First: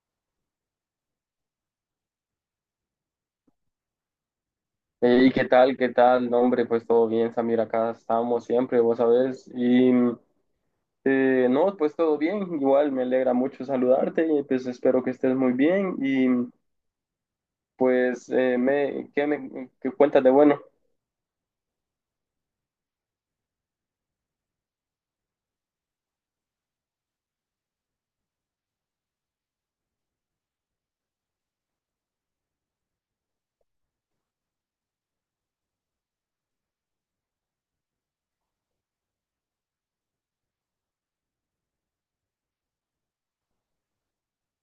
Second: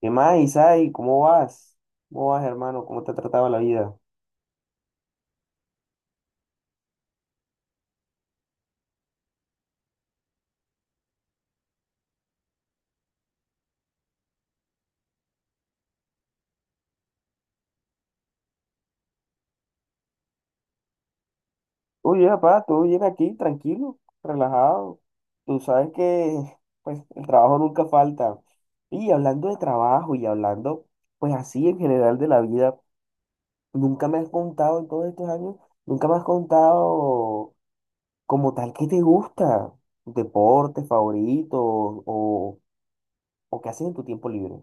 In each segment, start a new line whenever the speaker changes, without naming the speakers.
¿Qué más, Isai? ¿Cómo vas? ¿Cómo vas, hermano? ¿Cómo te ha tratado la vida?
Y ¿qué tal? ¿Qué tal? No, hombre, pues todo bien, Samir, acá estamos siempre, vos sabés. Y no, Pues todo bien, igual me alegra mucho saludarte y pues espero que estés muy bien. Y pues, me qué cuentas de bueno?
Uy, papá, todo bien aquí, tranquilo, relajado. Tú sabes que, pues, el trabajo nunca falta. Y hablando de trabajo y hablando, pues, así en general de la vida, nunca me has contado en todos estos años, nunca me has contado como tal qué te gusta, deporte favorito o qué haces en tu tiempo libre.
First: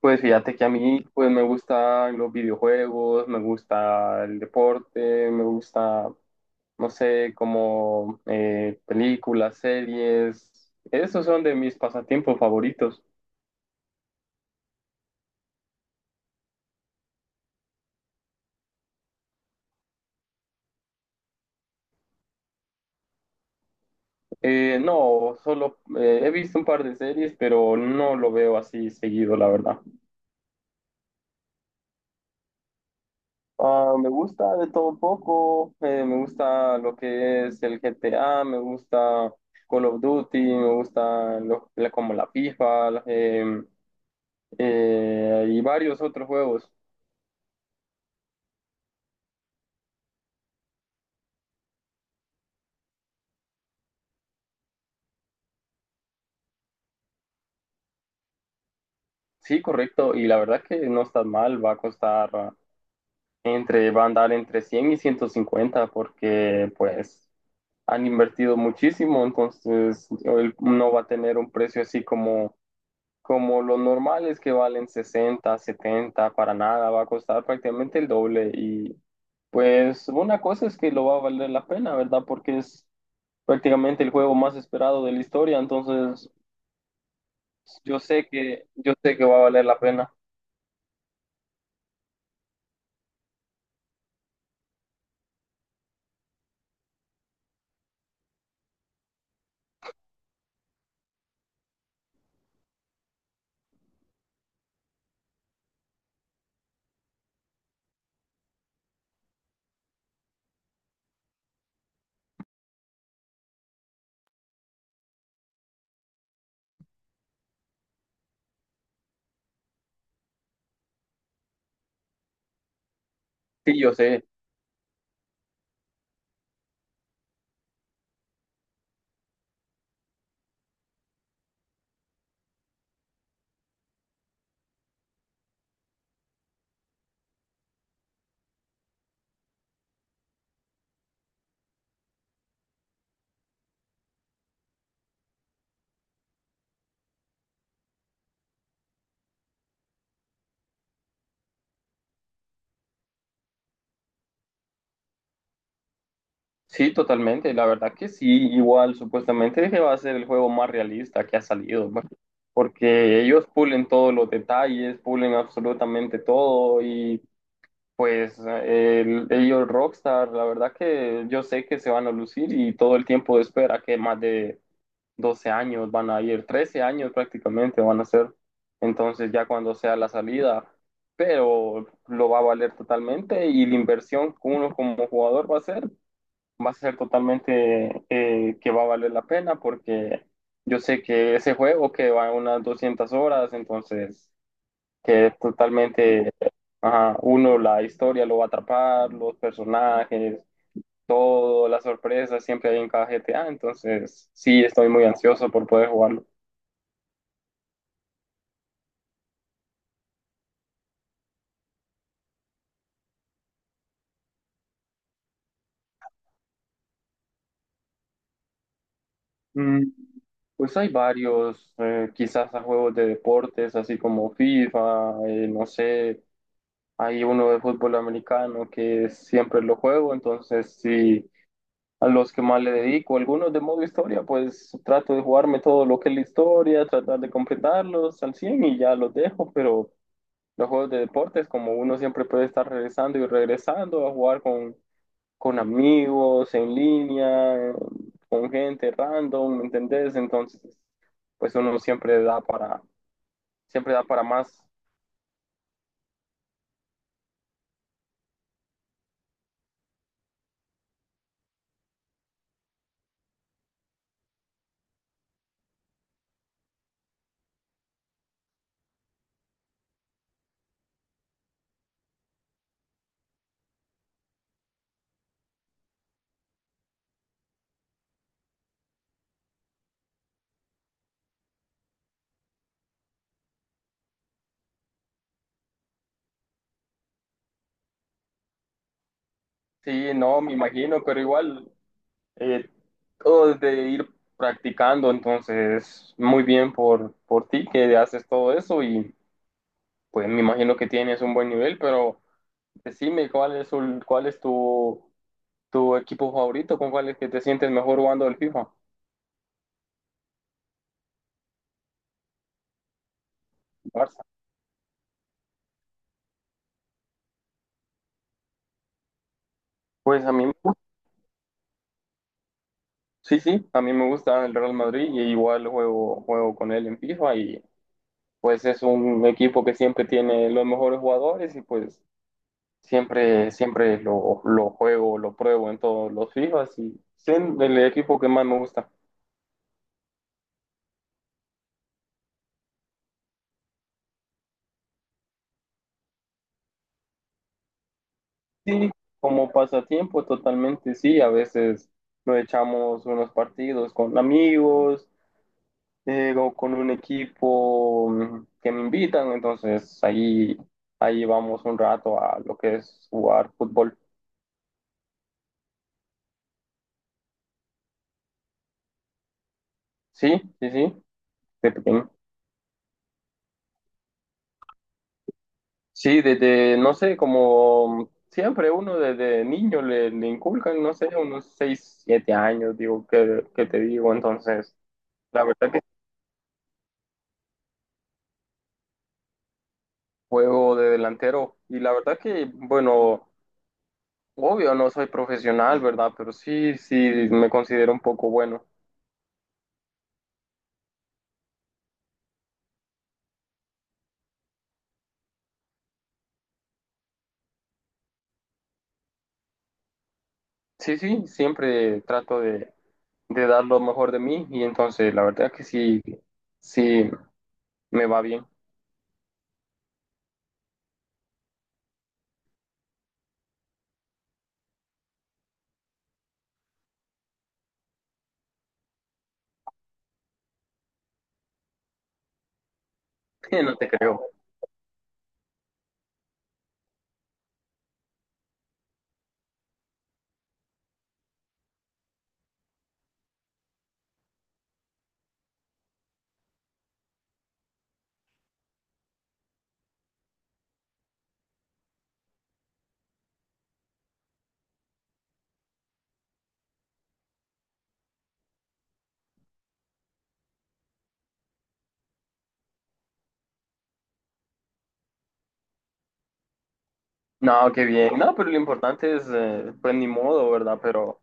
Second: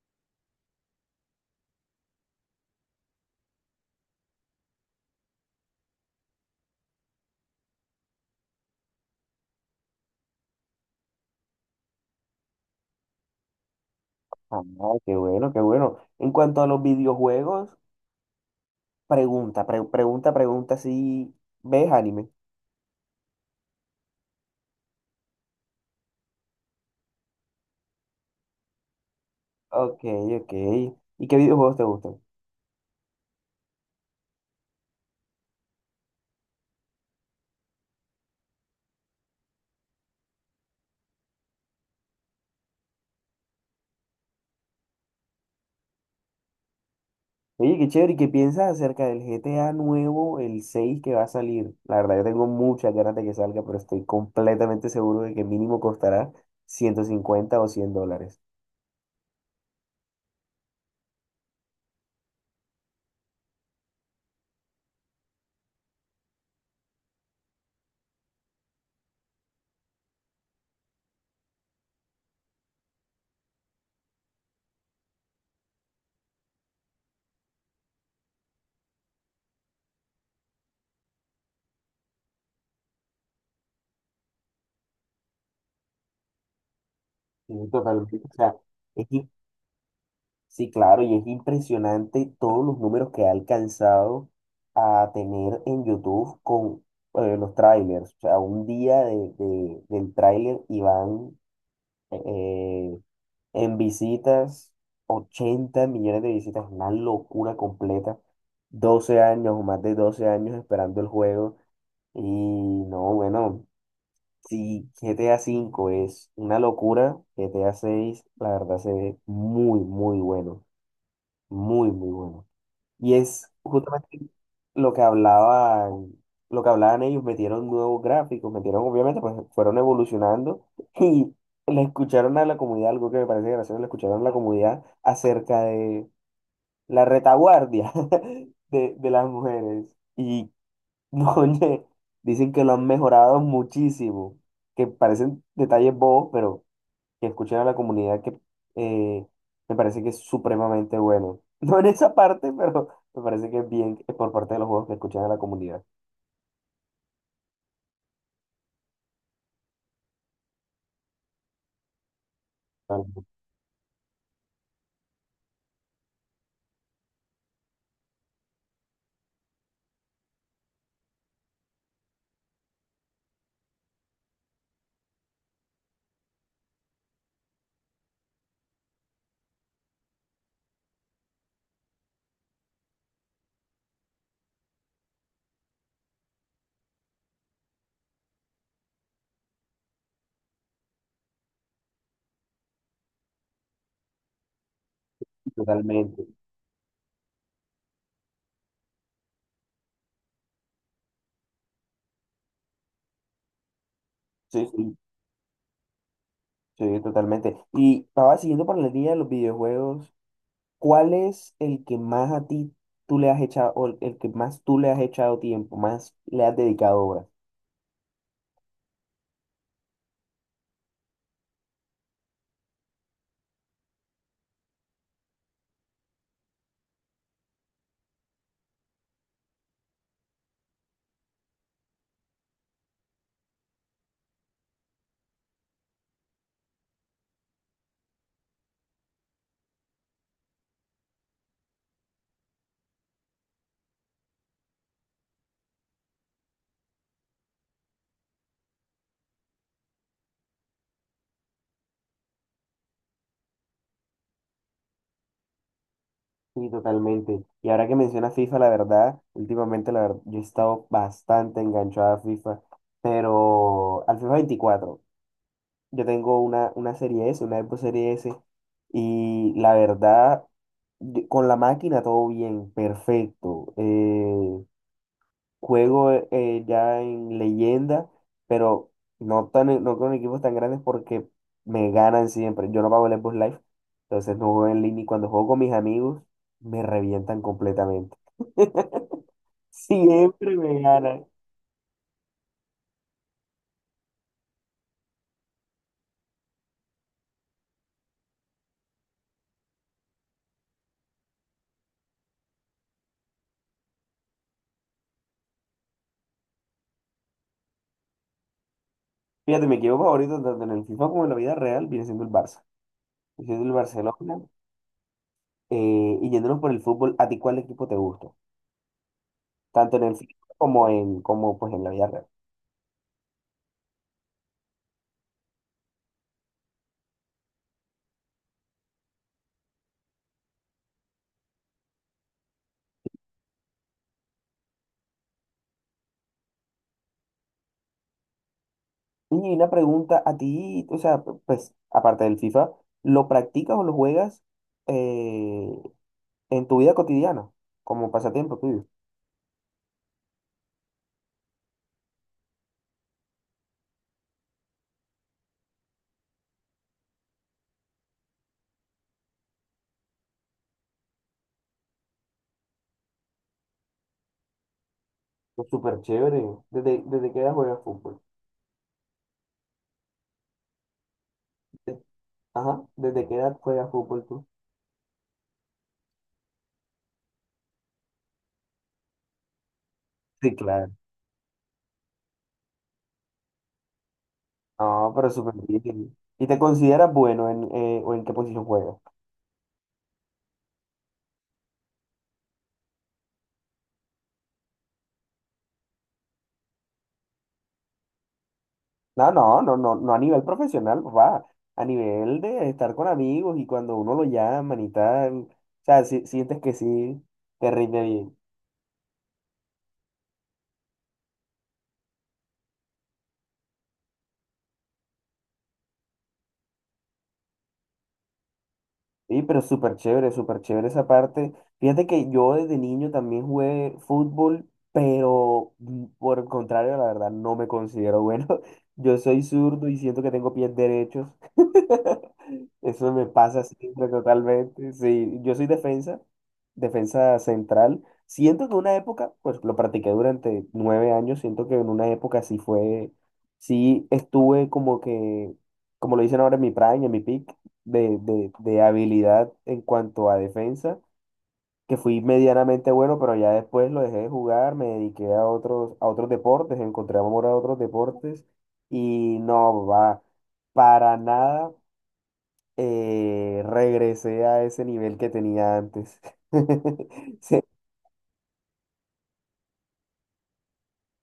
Pues fíjate que a mí pues me gustan los videojuegos, me gusta el deporte, me gusta, no sé, como películas, series. Esos son de mis pasatiempos favoritos.
Ah, qué bueno, qué bueno. En cuanto a los videojuegos, pregunta si ves anime.
No, solo he visto un par de series, pero no lo veo así seguido, la verdad.
Ok, ok. ¿Y qué videojuegos te gustan?
Ah, me gusta de todo un poco, me gusta lo que es el GTA, me gusta Call of Duty, me gusta lo- la- como la FIFA y varios otros juegos.
Oye, qué chévere. ¿Y qué piensas acerca del GTA nuevo, el 6 que va a salir? La verdad, yo tengo muchas ganas de que salga, pero estoy completamente seguro de que mínimo costará 150 o $100.
Sí, correcto, y la verdad que no está mal, va a costar va a andar entre 100 y 150, porque pues han invertido muchísimo, entonces él no va a tener un precio así como, como los normales que valen 60, 70, para nada, va a costar prácticamente el doble. Y pues una cosa es que lo va a valer la pena, ¿verdad? Porque es prácticamente el juego más esperado de la historia, entonces
Sí, totalmente. O sea,
yo
es
sé que va a valer la pena.
sí, claro, y es impresionante todos los números que ha alcanzado a tener en YouTube con los trailers. O sea, un día del trailer y van eh, en visitas 80 millones de visitas, una locura completa. 12 años o más de 12 años esperando el juego. Y no, bueno, si GTA V es una locura, GTA 6 la verdad se ve muy, muy bueno. Muy, muy bueno. Y es
Sí, yo
justamente
sé.
lo que hablaban, lo que hablaban ellos, metieron nuevos gráficos, metieron, obviamente, pues fueron evolucionando y le escucharon a la comunidad, algo que me parece gracioso, le escucharon a la comunidad acerca de la retaguardia de las mujeres. Y no, oye, dicen que lo han mejorado muchísimo, que parecen detalles bobos, pero que escuchen a la comunidad que eh, me parece que es supremamente bueno. No en esa parte, pero me parece que es bien que por parte de los juegos que escuchan a la comunidad.
Sí, totalmente. La verdad que sí, igual supuestamente que va a ser el juego más realista que ha salido, ¿no? Porque ellos pulen todos los detalles, pulen absolutamente todo. Y pues ellos Rockstar, la verdad que yo sé que se van a lucir, y todo el tiempo de espera, que más de 12 años van a ir, 13 años prácticamente van a ser. Entonces ya cuando sea la salida, pero lo va a valer totalmente. Y la inversión que uno como jugador va a hacer va a ser totalmente, que va a valer la pena, porque yo sé que ese juego que va a unas 200 horas, entonces que es
Totalmente.
totalmente, ajá, uno, la historia lo va a atrapar, los personajes, todo, las sorpresas siempre hay en cada GTA. Entonces sí,
Sí,
estoy
sí,
muy ansioso por poder jugarlo.
sí, totalmente. Y estaba siguiendo por la línea de los videojuegos. ¿Cuál es el que más a ti tú le has echado, o el que más tú le has echado tiempo, más le has dedicado horas?
Mm, pues hay varios, quizás a juegos de deportes, así como FIFA, no sé, hay uno de fútbol americano que siempre lo juego, entonces sí, a los que más le dedico, algunos de modo historia, pues trato de jugarme todo lo que es la historia, tratar de completarlos al 100 y ya los dejo. Pero los juegos de deportes, como uno siempre puede estar regresando y regresando a jugar con amigos, en línea, con gente random, ¿me entendés? Entonces, pues uno siempre da para más.
Sí, totalmente. Y ahora que mencionas FIFA, la verdad, últimamente la verdad, yo he estado bastante enganchado a FIFA, pero al FIFA 24. Yo tengo una serie S, una Xbox serie S, y la verdad, con la máquina todo bien, perfecto. Juego ya en leyenda, pero no con equipos tan grandes porque me ganan siempre. Yo no pago el Xbox Live, entonces no juego en línea, y cuando juego con mis amigos me revientan completamente.
Sí, no, me
Siempre me
imagino, pero
ganan.
igual eh, todo de ir practicando, entonces muy bien por ti que haces todo eso. Y pues me imagino que tienes un buen nivel, pero decime cuál es tu, tu equipo favorito, con cuál es que te sientes mejor jugando el FIFA.
Fíjate, mi equipo favorito tanto en el FIFA como en la vida real viene siendo el Barça. Viene siendo el
Barça.
Barcelona. Y yéndonos por el fútbol, ¿a ti cuál equipo te gusta? Tanto en el
Pues a
fútbol
mí,
como, pues, en la vida real.
sí, sí, a mí me gusta el Real Madrid, y igual juego, juego con él en FIFA. Y pues es un equipo que siempre tiene los mejores jugadores. Y pues siempre, siempre lo juego, lo pruebo en todos los FIFAs y es el equipo que más me gusta.
Y una pregunta, ¿a ti, o sea, pues aparte del FIFA, lo practicas o lo juegas eh, en tu vida cotidiana? Como pasatiempo tuyo.
Sí, como pasatiempo, totalmente sí. A veces nos echamos unos partidos con amigos, o con un equipo, que me invitan. Entonces ahí vamos un rato a lo que es jugar fútbol.
Pues súper chévere. ¿Desde qué edad juegas fútbol?
Sí, sí, sí, de
De-
pequeño.
Ajá, ¿desde qué edad juegas fútbol tú?
Sí, desde, no sé, como siempre uno desde niño le, le
Sí,
inculcan,
claro.
no sé, unos 6 7 años, digo, que te digo, entonces,
No, pero
la
súper
verdad que
bien. ¿Y te consideras bueno o en qué posición juegas?
juego de delantero. Y la verdad que, bueno, obvio no soy profesional, ¿verdad? Pero sí, sí, me considero un poco bueno.
No, no, no, no, no a nivel profesional, va, a nivel de estar con amigos y cuando uno lo llaman y tal, o sea, si, sientes que sí, te rinde bien.
Sí, sí, siempre trato de dar lo mejor de mí. Y entonces la verdad que sí, sí, me va bien.
Sí, pero súper chévere esa parte. Fíjate que yo desde niño también jugué fútbol, pero por el contrario, la verdad, no me considero bueno. Yo soy zurdo y siento que tengo pies derechos. Eso me pasa
No te
siempre
creo.
totalmente. Sí, yo soy defensa, defensa central. Siento que una época, pues lo practiqué durante 9 años, siento que en una época sí fue, sí estuve como que, como lo dicen ahora en mi prime, en mi peak, de habilidad en cuanto a defensa, que fui medianamente bueno, pero ya después lo dejé de jugar, me dediqué a otros deportes, encontré amor a otros deportes y no va, para nada regresé a ese nivel que tenía antes. Se
No, qué bien. No, pero lo importante es, pues ni modo, ¿verdad? Pero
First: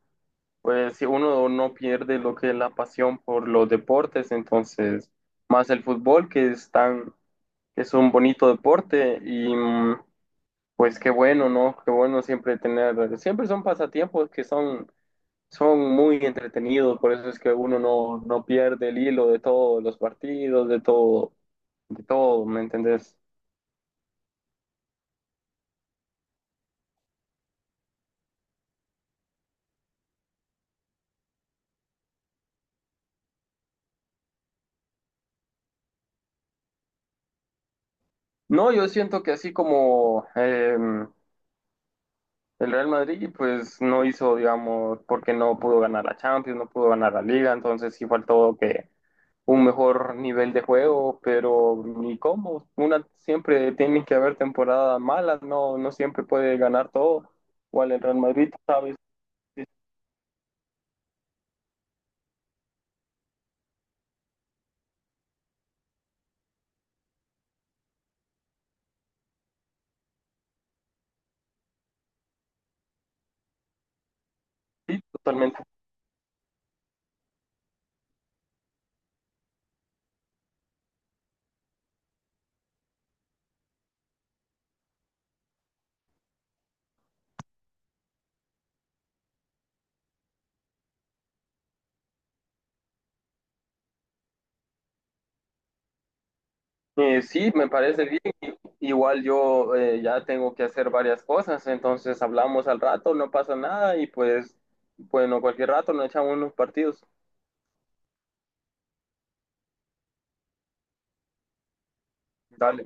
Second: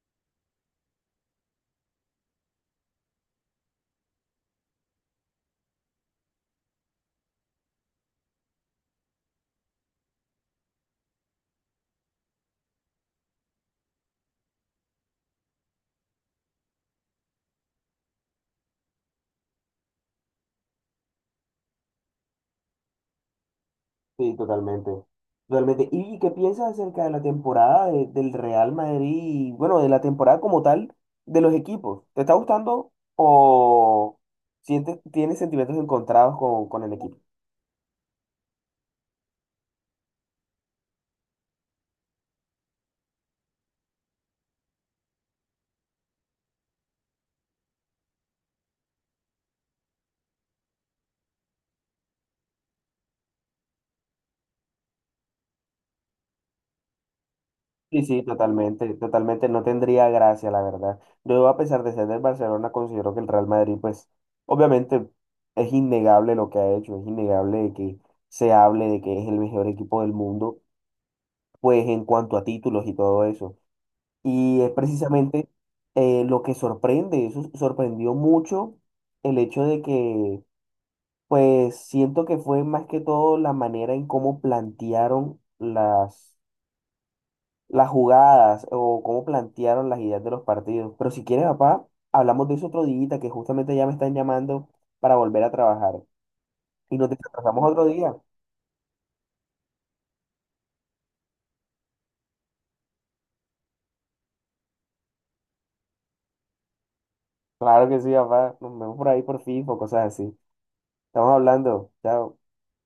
pues si uno no pierde lo que es la pasión por los deportes, entonces más el fútbol, que es tan, que es un bonito deporte. Y mm, pues qué bueno, ¿no? Qué bueno siempre tener, siempre son pasatiempos que son, son muy entretenidos, por eso es que uno no, no pierde el hilo de todos los partidos, de todo, ¿me entendés?
Sí, totalmente. Totalmente. ¿Y qué piensas acerca de la temporada del Real Madrid? Bueno, de la temporada como tal de los equipos. ¿Te está gustando o sientes, tienes sentimientos encontrados con el equipo?
No, yo siento que así como, el Real Madrid, pues no hizo, digamos, porque no pudo ganar la Champions, no pudo ganar la Liga, entonces sí faltó que un mejor nivel de juego. Pero ni cómo, una siempre tiene que haber temporadas malas, no, no siempre puede ganar todo, igual el
Sí,
Real
sí,
Madrid,
totalmente,
sabes,
totalmente. No tendría gracia, la verdad. Yo, a pesar de ser del Barcelona, considero que el Real Madrid, pues, obviamente es innegable lo que ha hecho, es innegable de que se hable de que es el mejor equipo del mundo, pues en cuanto a títulos y todo eso. Y es
sí,
precisamente
totalmente.
lo que sorprende, eso sorprendió mucho el hecho de que, pues siento que fue más que todo la manera en cómo plantearon las jugadas o cómo plantearon las ideas de los partidos. Pero si quieres, papá, hablamos de eso otro día, que justamente ya me están llamando para volver a trabajar. Y nos
Sí,
descansamos
me
otro
parece
día.
bien, igual yo ya tengo que hacer varias cosas, entonces hablamos al rato, no pasa nada. Y pues, bueno, cualquier rato nos echamos unos partidos.
Claro que sí, papá. Nos vemos por ahí por FIFA o cosas así. Estamos hablando. Chao.
Dale.